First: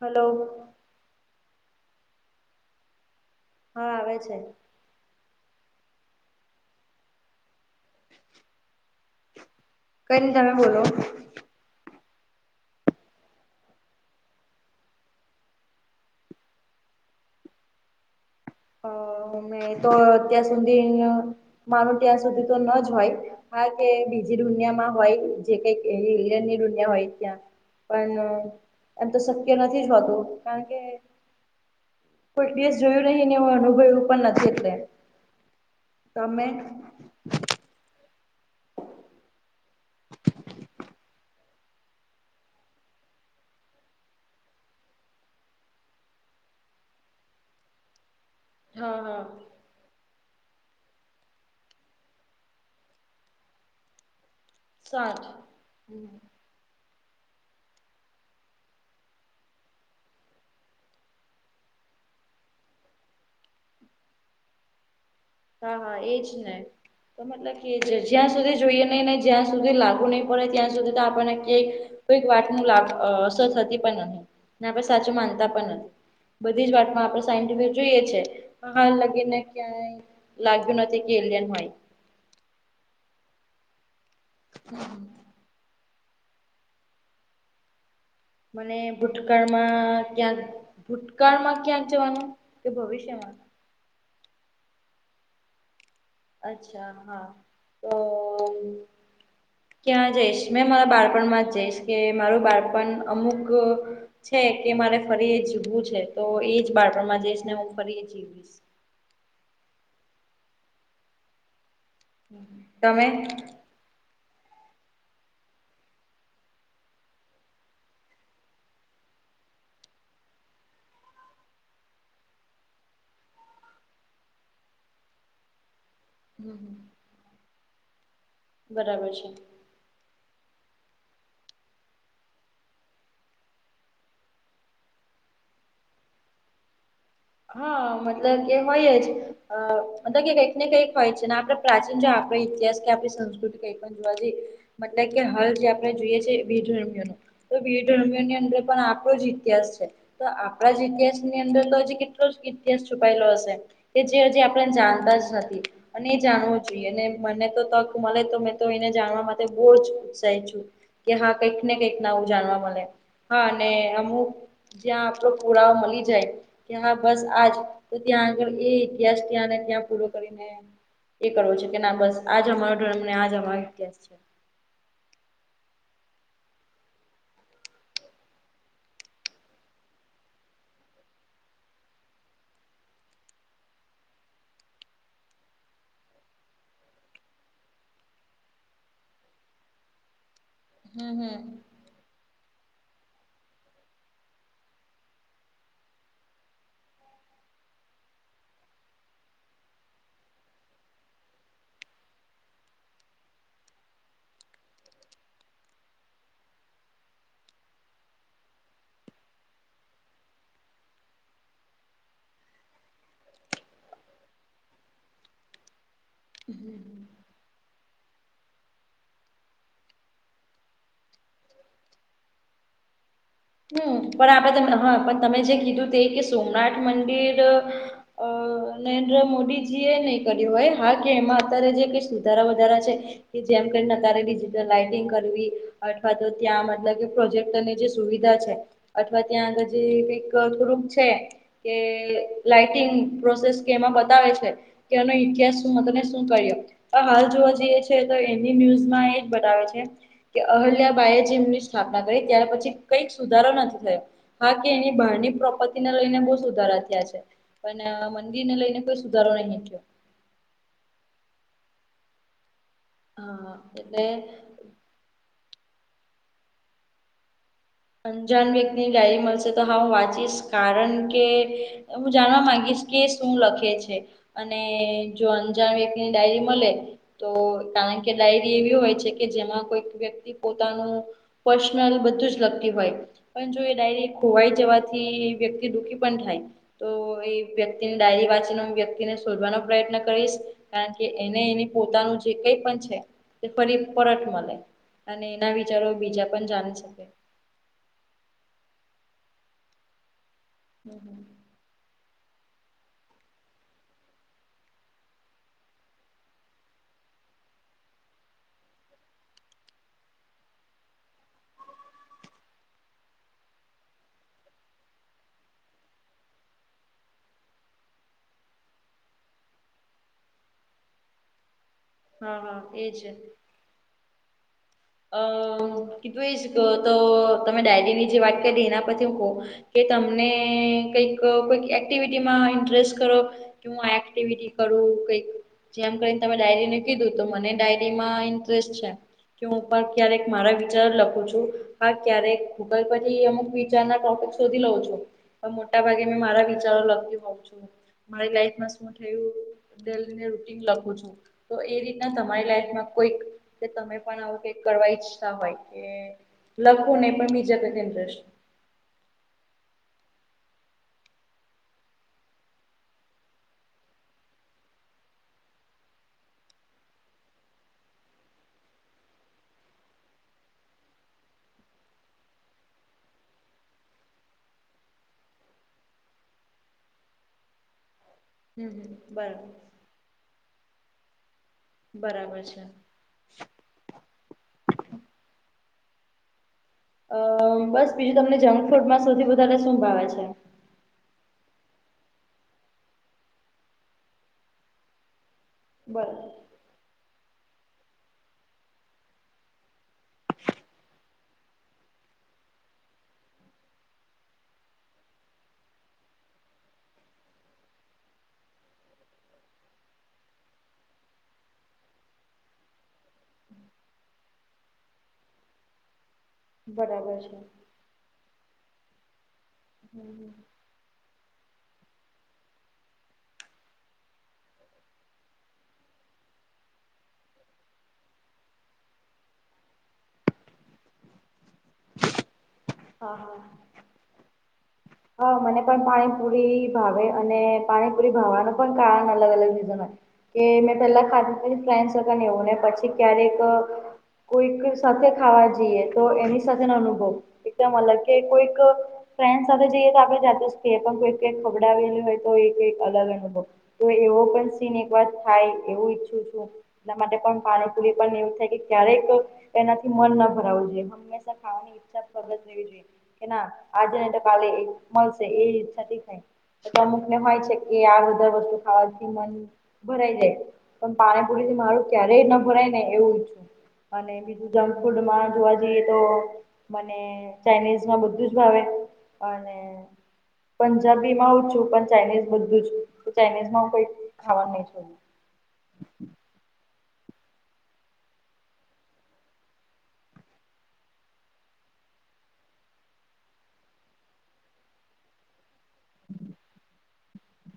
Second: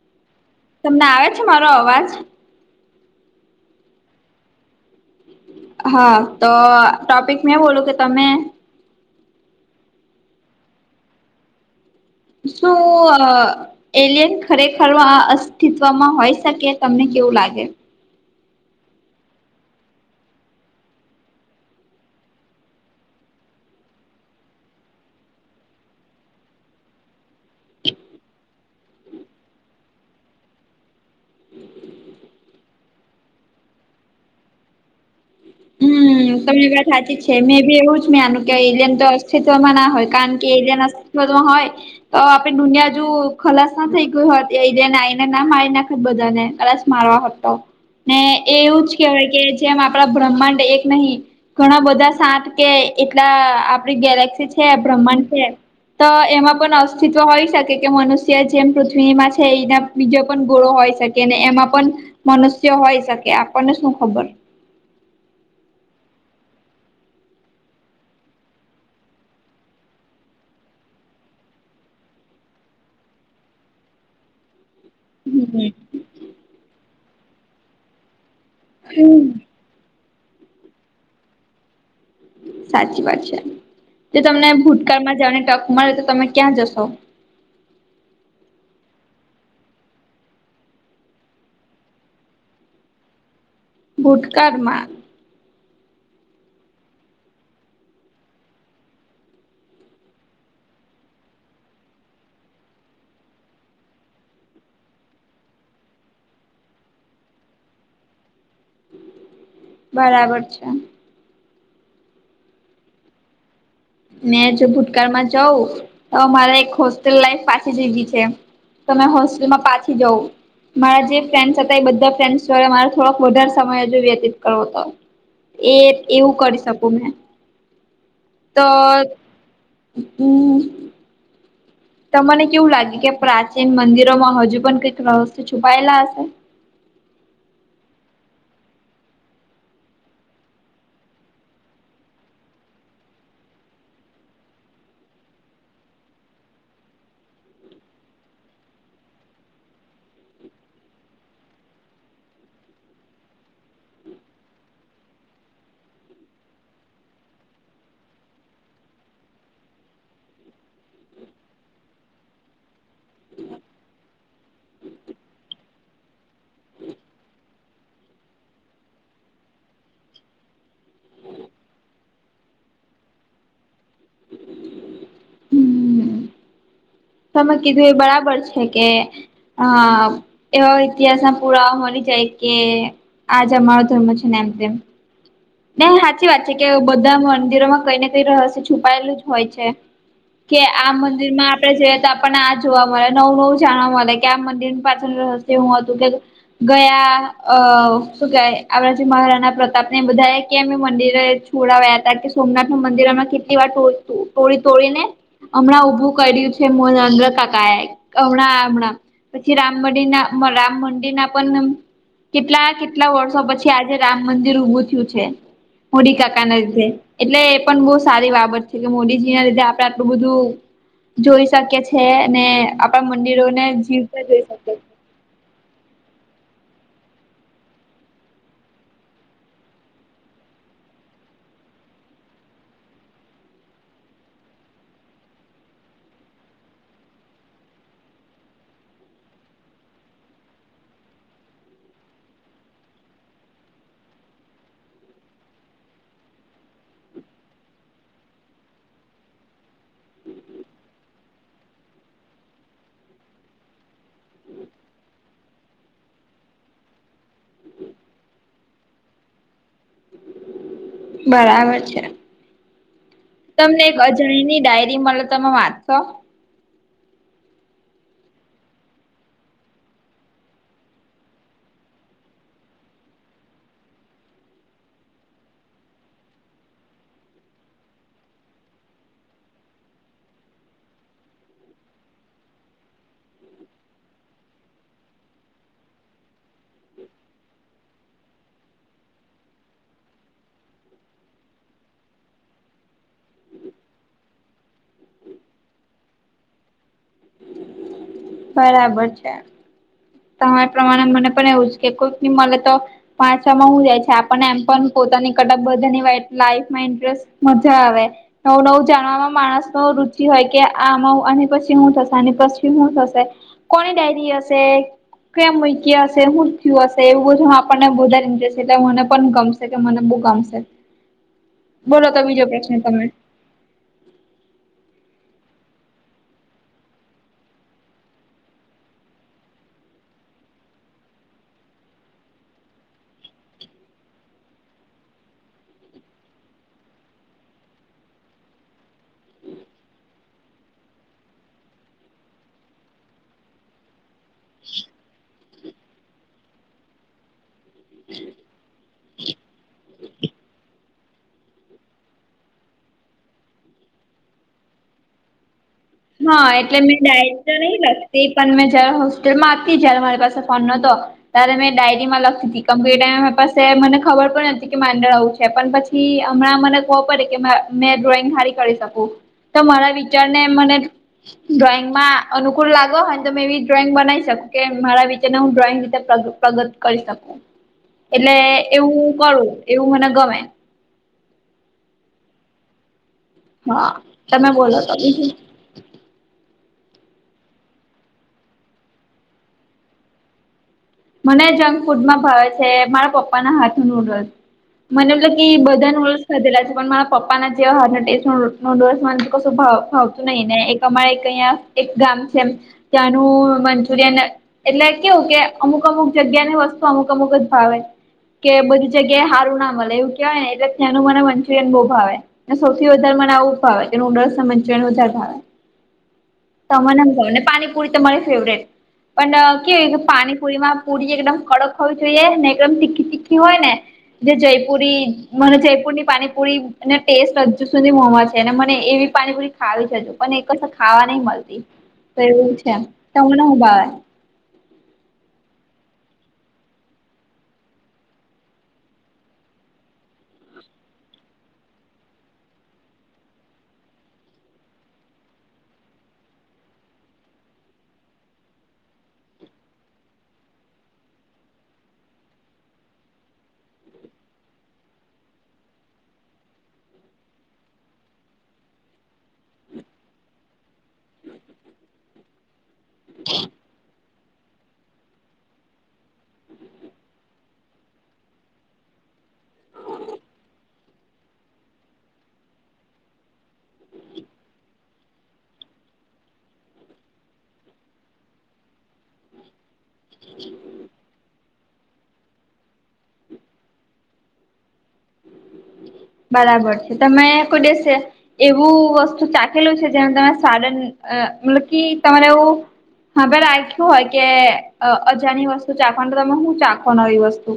Hello. તમને આવે છે મારો અવાજ. હા આવે છે. હા તો ટોપિક મેં બોલું કે તમે. કઈ નઇ તમે બોલો. શું અ. એલિયન ખરેખર અસ્તિત્વમાં હોય શકે તમને કેવું લાગે. અ હમે તો અત્યાર સુધી માનું ત્યાં સુધી તો ન જ હોય. હા કે બીજી દુનિયામાં હોય જે કઈ એલિયનની દુનિયા હોય ત્યાં હલો. એમ તો શક્ય નથી જ હોતું કારણ કે કોઈ દેશ જોયું નહી. કે અનુભય પણ નથી એટલે હમ્મ તમે તમારી વાત સાચી જ છે મે બી એવું જ મેં આનું કેમ મામાં ના હોય કારણ કે એ ના હોય તો આપે દુનિયા હજુ ખલાસ ના થઈ ગઈ હોય એને આને ના મારી નાખે બધાને ખલાસ મારવા ને એવું જ હા હા કેવાય કે જેમ આપડા બ્રહ્માંડ એક નહી ઘણા બધા સાત કે એટલા આપડી ગેલેક્સી છે સાત બ્રહ્માંડ છે તો હમ એમાં પણ અવ અસ્તિત્વ હોય શકે કે મનુષ્ય જેમ પૃથ્વીમાં છે એના બીજો પણ ગૂણો હોય શકે ને એમાં પણ મનુષ્ય હોય શકે આપણને શું ખબર હા હા એજ ને હમ્મ. અને જ્યાં સુધી જોઈએ નઈ ને જ્યાં સુધી લાગુ નઈં પડે ત્યાં સુધી તો આપણને કેક કોઈક વાત નુ લા ગ અસર થતી પણ નથી આપણે સાચું માનતા પણ હમ નથી બધી જ વાતમાં આપણે સાયન્ટિફ જોઈએ છે. હાલ હમ લગીને ક્યાંય લાગ્યું નથી કે એલિયન હોઈ. સાચી વાત છે જો તમને ભૂતકાળમાં જવાની તક મળે તો તમે ક્યાં જશો. મને ભૂતકાળમાં ક્યાં ભૂતકાળમાં ક્યાં જવાનું તે ભવિષ્યમાં ભૂતકાળમાં અચ્છા હા તો ક્યાં જઈશ મેં મારા બાળપણમાં જ જઈશ કે મારું બાળપણ અમુક અ છે કે મારે ફરી જીવવું છે તો એજ બાળપણમાં જઈશ ને હું ફરી જીવીશ. બરાબર છે તમે? મેં જો ભૂતકાળમાં જઉં તો મારે એક હોસ્ટેલ લાઈફ પાછી જીવી છે. તમે હોસ્ટેલમાં પાછી જઉ મારા જે ફ્રેન્ડસ હતા એ બધા ફ્રેન્ડસ દ્વારા મારે થોડોક વધારે સમય હજુ વ્યતીત કરવો હતો એ એવું કરી હમ, શકું મેં તો હું બરાબર છે તમને કેવું લાગે કે પ્રાચીન મંદિરો માં હજુ પણ કઈક રહસયો છુપાયેલા હશે હા મતલબ એ હોય જ અ મતલબ કે કંઈક ને કંઈક હોય છે ને આપે પ્રાચીન જો આપણી ઇતિહાસ કે આપણી સંસ્કૃતિ કઈ પણ જોવા જઈએ મતલબ કે હાલ જે આપણે જોઈએ છે [unintelligible] તો બી ધર્મીની અંદર પણ આપણો જ ઇતિહાસ છે તો આપણા જ ઇતિહાસ ની અંદર તો હજી કે નો જ ઇતિહાસ છુપાયેલો હશે કે જે હજી આપણે જાણતા જ નથી. અને એ જાણવું જોઈએ અને મને તો તક મળે તો મેં તો એને જાણવા માટે બહુ જ ઉત્સાહિ છું કે હા કઈક ને કંઈક ના આવું જાણવા મળે હા અને અમુક જ્યાં આપડો પુરાઓ મળી જાય ત્યાં બસ આજ તો ત્યાં આગળ એ ઇતિહાસ ત્યાંને ત્યાં પૂરો કરીને એ કરવો છે કે ના બસ આ જ અમારો ઓ અમને આ જ અમાસ છે હમ તમે કીધું એ બરાબર છે કે હા એવા ઇતિહાસમાં પૂરાવા મળી જાય કે આજ અમારો ધર્મ છે ને એમ તેમ નહ સાચી વાત છે કે બધા મંદિરોમાં કઈ ને કઈ રહસ્ય છુપાયેલું જ હોય છે. કે આ હમ મંદિર હમ માં આપડે જે આપણને આ જોવા મળે નવું નવું જાણવા મળે કે આ મંદિરની પાછળ રહસ્ય હું હતું કે ગયા અ શું કેવાય આપડા આ મહારાના પ્રતાપ ને બધા એક કેમ એ મંદિરે છોડાવ્યા હતા કે સોમનાથ નુ મંદિર અમે કેટલી વાર તોળી તોડીને હમણાં ઉભું કર્યું છે મો નરેન્દ્ર કાકા એ હમણાં હમણાં. પછી રામ મંદિર ના રામ મંદિ ના પણ. કેટલા કેટલા વર્ષો પછી આજે રામ મંદિર ઊભું થયું છે મોડી કાકાના લીધે. એટલે એ પણ બહુ સારી બાબત છે કે મોદીજી ના લીધે આપડે આટલું બધું. જોઈ શકે છે ને આપણા મંદિરોને હમ જીવતા પણ જોઈ આપણે શકે. તમે હા પણ તમે જે કીધું તે કે સોમનાથ મંદિર. અ નરેન્દ્ર મોદીજી એ નહી કર્યું હોય હા કે એમાં અત્યારે જે કઈ સુધારા વધારા છે. કે જેમ કે નકારે ડિજિટલ લાઈટિંગ કરવી અથવા તો ત્યાં મતલબ કે પ્રોજેક્ટની જે સુવિધ. છે અથવા ત્યાં જે કઈક થોડુંક છે. કે લાઈટિંગ પ્રોસેસ કેમાં બતાવે છે. કે એનો ઇતિહાસ શું મને તમે શું કહિ. હાલ જોવા જઈએ છે તો એની ન્યુઝમાં એજ બતાવે છે. કે અહલ્યાબાય જેમની સ્થાપના કરી ત્યાર પછી. કંઈક સુધારો નથી થયો બાકી એની બહારની પ્રોપર્ટીને લઈને બહુ સુધારા થયા છે. પણ મંદિર ને લઈને કોઈ સુધારો નહી થયો. બરાબર છે હા તમને એક એટલે અજાણીની ડાયરી મળે તમે વાત. તો. અંજાન વ્યક્તિની ડાયરી મળશે તો હા હું વાંચીશ કારણ કે. હું જાણવા માંગીશ કે એ શું લખે છે. અને જો અજાણ વ્યક્તિની ડાયરી મળે. તો કારણ કે ડાયરી એવી હોય છે કે જેમાં કોઈક વ્યક્તિ પોતાનું. પર્સનલ બધું જ લખ. હોય પણ જો એ ડાયરી ખોવાઈ જવાથી વ્યક્તિ દુઃખી પણ થાય. તો એ વ્યક્તિની ડાયરી વાંચીને હું વ્યક્તિને શોધવાનો પ્રયત્ન કરીશ. કારણ કે એને એ પોતાનું જે કઈ પણ છે એ ફરી પરત મળે. અને એના વિચારો બીજા પણ જાણી શકે. બરાબર છે તમારી હમ પ્રમાણે હમ મને પણ એવું જ કે કોઈક મળે તો. પાછામાં હું જાય છે આપને એમ પણ પોતાની કટક બધાની વા લાઈફમાં ઇન્ટરેસ્ટ. મજા આવે. નવું નવું જાણવાવામાં માણસ નો રુચિ હોય કે આમાં અને પછી શું થશે અને પછી શું થશે. કોની ડાયરી હશે. ક્યાં મુક્યી હશે હૂ થ્યું હશે એવું બધું આપણને બધાશે એટલે મને પણ ગમશે. કે મને બુ ગમશે. [inaudible] બોલો તો હા બીજો પ્રશ્ન હા એજ તમે. અ કીધું એ જ ક તો તમે ડાયરી ની જે વાત કરી એના પરથી હું કહું. કે તમને કઈક કોઈક એક્ટિવિટીમાં ઇન્ટરેસ્ટ ખરો. કે હું આ એક્ટિવિટી કરું કઈક. જેમ કરીને તમે ડાયરીને કીધું મને ડાયરી માં ઇન્ટરેસ્ટ છે. કે હું પણ ક્યારેક મારા વિચાર લખું છું હા ક્યારેક ગૂગલ પરથી અમુક વિચારના ટોપિક. શોધી લઉં છું પર મોટા ભાગે મેં મારા વિચારો લખતી હોઉં છું. મારી લાઈફમાં શું થયું ડેલી એ રૂટિન લખું છું. તો એ રીતના તમારી લાઈફમાં કોઈક તમે પણ આવું કઈક કરવા ઈચ્છતા હોય. કે હા એટલે લખવું મેં નહી પણ ડાયરી તો બીજા કઈક નહીં લખતી. ઇન્ટરેસ્ટ પણ મે જયારે હોસ્પિલમાં હતી જય્યારે મારી પાસે ફોન નતો. તારે મેં ડાયરી માં લખી હતી કમ્પ્યુટર પાસે મને ખબર પણ નથી કે માંડણ આવું છે પણ પછી. થી હમણાં મને ખહવો પડે કે મે ડ્રોઈંગ સારી કરી શકું. તો મારા વિચાર ને મને. ડ્રોઈંગમાં અનુકૂળ લાગો હોય ને તમે એવી ડ્રોઈંગ બનાવી શકુ કે મારા વિચે હું ડ્રોઈંગ રિજેક્ટ કરી શકું. પ્રગત કરી શકું. [inaudible] એટલે હમ હમ એવું કરું બરાબર એવું મને ગમે. બરાબર છે. હા તમે બોલો તો બીજું. અ બસ બીજું તમને જંક ફૂડમાં સૌથી વધારે શું ભાવે છે? મને જંક ફૂડમાં ભાવે છે મારા પપ્પાના હાથ નો નૂડલ્સ [inaudible] કે બધા ઓ બરાબર ખાધેલા છે પણ મ પપ્પાના જેવા હાથ ટેસ્ટ નુડલ્સ સ મને કશું ભાવતું નહી ને એક અમારે અહીંયા એક ગામ છે ત્યાંનું મંચુરિયન એટલે કેવું કે અમુક અમુક જગ્યા ની વસ્તુ અમુક અમુક જ ભાવે. કે બધી જગ્યાએ સારું ના મળે એવું કેવાય ને એટલે ત્યાંનું મને મંચુરિયન બહુ ભાવે. સૌથી વધારે મને આવું ભાવે એ નુડલ્સ મન્ચુરીયન વધારે ભાવે. [inaudible] [inaudible] બરાબર છે ને પાણીપુરી તમારી ફેવરેટ પણ કેવી કે હમ પાણી પુરી એકદમ કડક હોવી જોઈએ ને એકદમ તીખી તીખી હોય ને જે જયપુરી મને જયપુર ની પાણીપુરી એ ટેસ્ટ હજુ સુધી મોમાં છે અને મને એવી પાણીપુરી ખાવી છે હજુ પણ એક કસે ખાવા નહીં મળે [inaudible] તો એવું છે હા તમને હા હું ભાવે? [inaudible] હા મને પણ પાણીપુરી ભાવે અને પાણીપુરી ભાવવાનું પણ કારણ અલગ અલગ રીઝન હોય. કે મેં પેલા ખાધી [inaudible] એવું ને પછી ક્યારેક કોઈકની સાથે ખાવા જઈએ તો એની સાથેનો અનુભવ એકદમ અલગ કે કોઈક ફ્રેન્ડ સાથે જઈએ તો આપડે જાતે જ ખઈએકે પણ કોઈક કઈક ખવડાવેલી હોય તો એઈ અલગ અનુભવ તો એવો પણ સીન એક વાત થાય એવું ઈચ્છું છું. એના માટે પણ પાણીપુરી પણ એવું થાય કે ક્યારેક એનાથી મન ના ભરાવવું જોઈએ હંમેશા ખાવાની ઈચ્છા જોઈએ કે ના આજે નહી તો કાલે એ મળશે એવી ઈચ્છા બી થાય. અમુક ને હોય છે કે આ બધા વસ્તુ ખાવાથી મન ભરાઈ જાય પણ પાણીપુરી થી મારું ક્યારેય ન ભરાય ને એવું ઈચ્છું અને બીજુ જંક ફૂડમાં જોવા જઈએ તો મને ચાાઈનીઝ માં બધું જ ભાવે અને પંજાબી માં ઓછુ પણ ચાઇનીઝ બધું જ ચાઇનીઝ માં હું કઈ ખાવાનું નહી છોડતી. બરાબર છે તમે કોઈ દિવસે એવું વસ્તુ ચાખેલું છે જેમાં તમે સાડન મતલબ કે તમારે એવુ રાખ્યું હોય કે અજાની વસ્તુ ચાખવાનું તમે શું ચાખો નવી વસ્તુ?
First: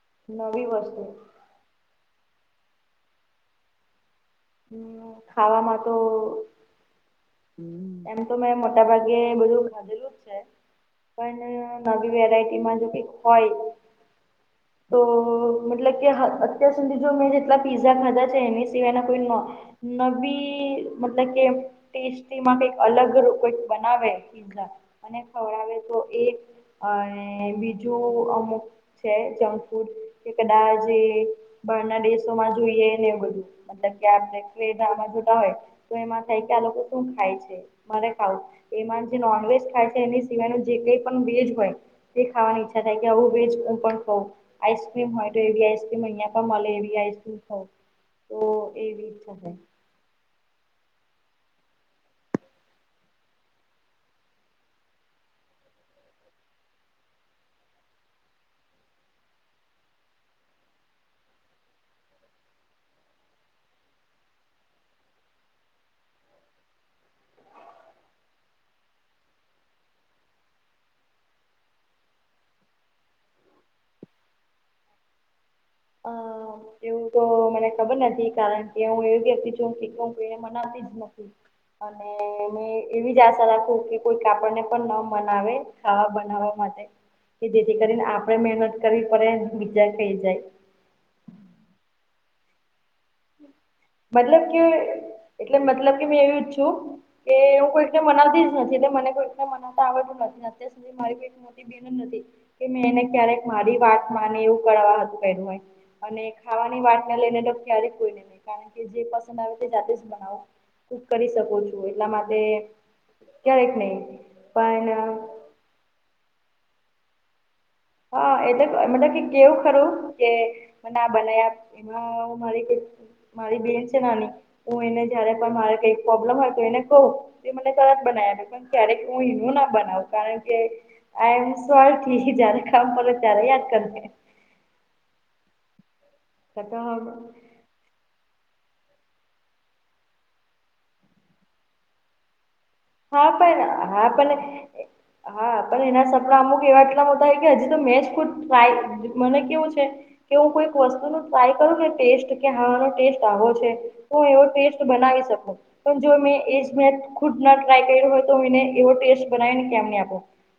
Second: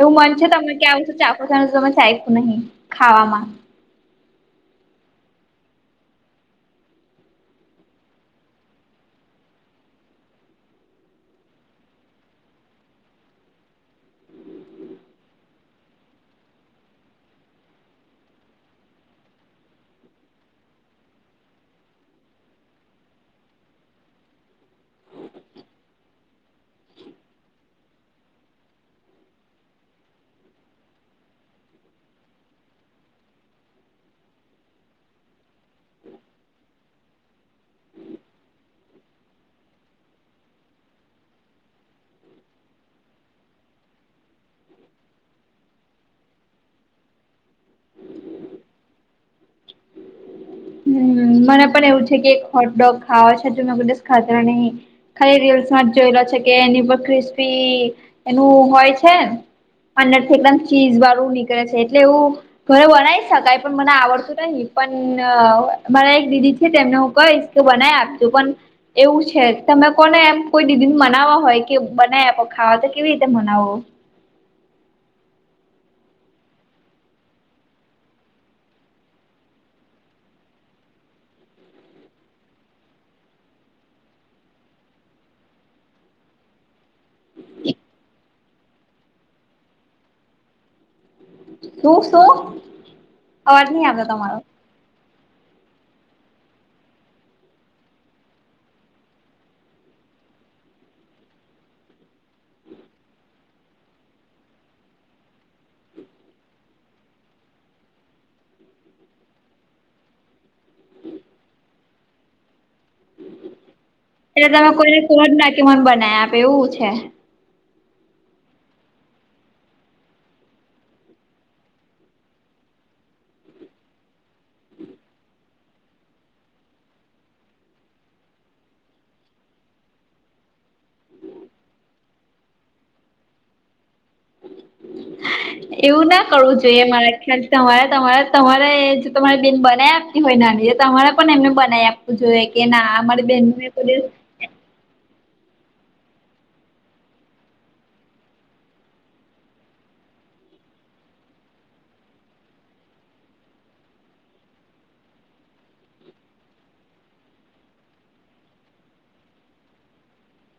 એવુ મન છે નવી તમને કે વસ્તુ આવું ચાખવું છે પણ ચાખ્યુ નહીં ખાવામાં? ખાવામાં તો એમ તો મે મોટાભાગે બધું ખાધેલુ જ છે. પણ નવી વેરાયટીમાં જો કઈક હોય તો મતલબ કે અત્યાર સુધી જો મે જેટલા પિઝ્ઝા ખાધા છે એની સિવાયના કોઈ નવી મતલબ કે ટેસ્ટીમાં કઈક અલગ કઈક બનાવે પિઝ્ઝા અને ખવડાવે તો એ અને બીજુ અમુક છે જંક ફૂડ કે કદાચ બહારના દેશોમાં જોઈએ ને એ બધુ. મતલબ કે એમાં જોતા હોય તો એમાં થાય કે આ લોકો શું ખાય છે? મારે ખાવું એમાં જે નોન વેજ ખાય છે એની સિવાયનું જે કઈ પણ વેજ હોય એ ખાવાની ઈચ્છા થાય કે આવુ વેજ હું પણ ખઉં. આઈસક્રીમ હોય તો એવી આઈસ્ક્રીમ અહિયાં પણ મળે એવી આઈસક્રીમ હોય. તો એવી ઇચ્છા છે. હા મને પણ એવુ છે કે એક હોટડોગ ખાવા છે જે મે કોઈ દિવસ ખાધો નહી. ખાલી રીલ્સમાં જ જોયલો છે કે નિ ક્રિસ્પી એનું હોય છે અંદરથી એકદમ ચીઝ વાળુ નીકળે છે એટલે એવું ઘરે બનાવી શકાય પણ મને આવડતું નહી પણ મારા એક દીદી છે તેમને હું કહીશ કે બનાવી આપજો પણ એવું છે તમે કોને એમ કોઈ દીદી ને મનાવવા હોય કે બનાવી આપો ખાવા તો કેવી રીતે મનાવો? આ એવું તો મને ખબર નથી કારણ કે હું એવી વ્યક્તિ છુ કે શીખવા માટે કોઈને મનાતી જ નથી. અને મે એવી જ આશા રાખુ કે કોઈક આપડને પણ ન મનાવે ખાવા બનાવવા માટે કે જેથી કરીને આપડે મહેનત કરીવી પડે બીજા કઈ જાય. શુ શુ? મતલબ કે એટલે મતલબ એવી જ છુ. એ હું કોઈકને મનાવતી જ નથી એટલે મને કોઈકને મનાવતા આવડતું નથી અત્યાર સુધી મારી બેન જ નથી કે મે એને ક્યારેક મારી વાત માને એવુ કરવા કહયુ હોય. અને ખાવાની વાતને લઈને તો ક્યારે કારણ કે જે પસંદ આવે તે જાતે જ બનાવો કુક કરી શકો છો એટલા માટે ક્યારેય નહીં. એટલે તમે કોઈને કોજ નહીં કે મને બનાવી આપે એવું છે? હા એ તો મતલબ કે એવુ ખરું કે મને આ બનાવી આપ એમાં મારી બેન છે નાની હું એને જયારે પણ મારે કઈક પ્રોબ્લેમ હોય તો એને કહું તો મને તરત બનાવી આપે ક્યારેક હું એનું ના બનાવ કારણ કે આઈ એમ કામ પડે ત્યારે યાદ કરીએ. એવું ના કરવું જોઈએ મારા ખ્યાલ તમારે તમારે તમારે જો તમારે બેન બનાવી આપતી હોય નાની તમારે પણ એમને બનાવી આપતી જોએ કે ના અમારી હા બેનને પણ કોઈ હા દિવસ પણ હા પણ એના સપના અમુક એવા એટલા મોટા હોય કે હજી તો મેચ ખુદ ટાય મને કેવું છે કે હું કોઈક વસ્તુનું ટ્રાય કરું ને ટેસ્ટ કે હાનો ટેસ્ટ આવો છે. તો એવો ટેસ્ટ બનાવી શકું પણ જો મેં એજ મે ખુ ટ્રાય કર્યો હોય તો એને એવો ટેસ્ટ બનાવી ને કેમને આપો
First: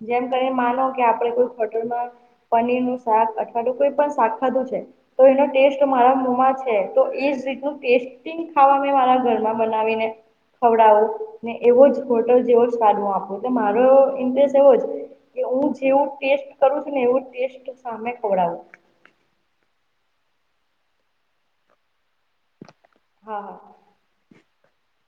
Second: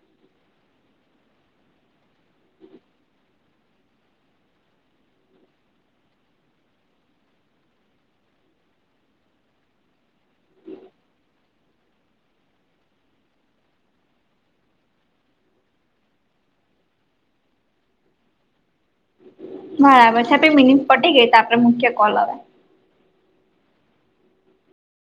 જેમ કરી માનો કે આપડણે કોઈક હોટલમાં પનીરનું શાક અઠવાડિયું કોઈ પણ શાક ખાધું છે. તો એનો ટેસ્ટ મારા મોમાં છે તો એજ રીતનું ટેસ્ટ ખાવા મારા ઘરમાં બનાવીને ખવડાવું ને એવો જ હોટલ જેવો જ સ્વાદ હું આપું તો મારો ઇન્ટરેસ્ટ એવો જ કે હું જેવું ટેસ્ટ કરું છું ને એવું ટેસ્ટ સામે ખવડાવું બરાબર છે આપડી મિનિટ પતી ગઈ તો આપડે મૂકીએ કોલ હવે હા હા.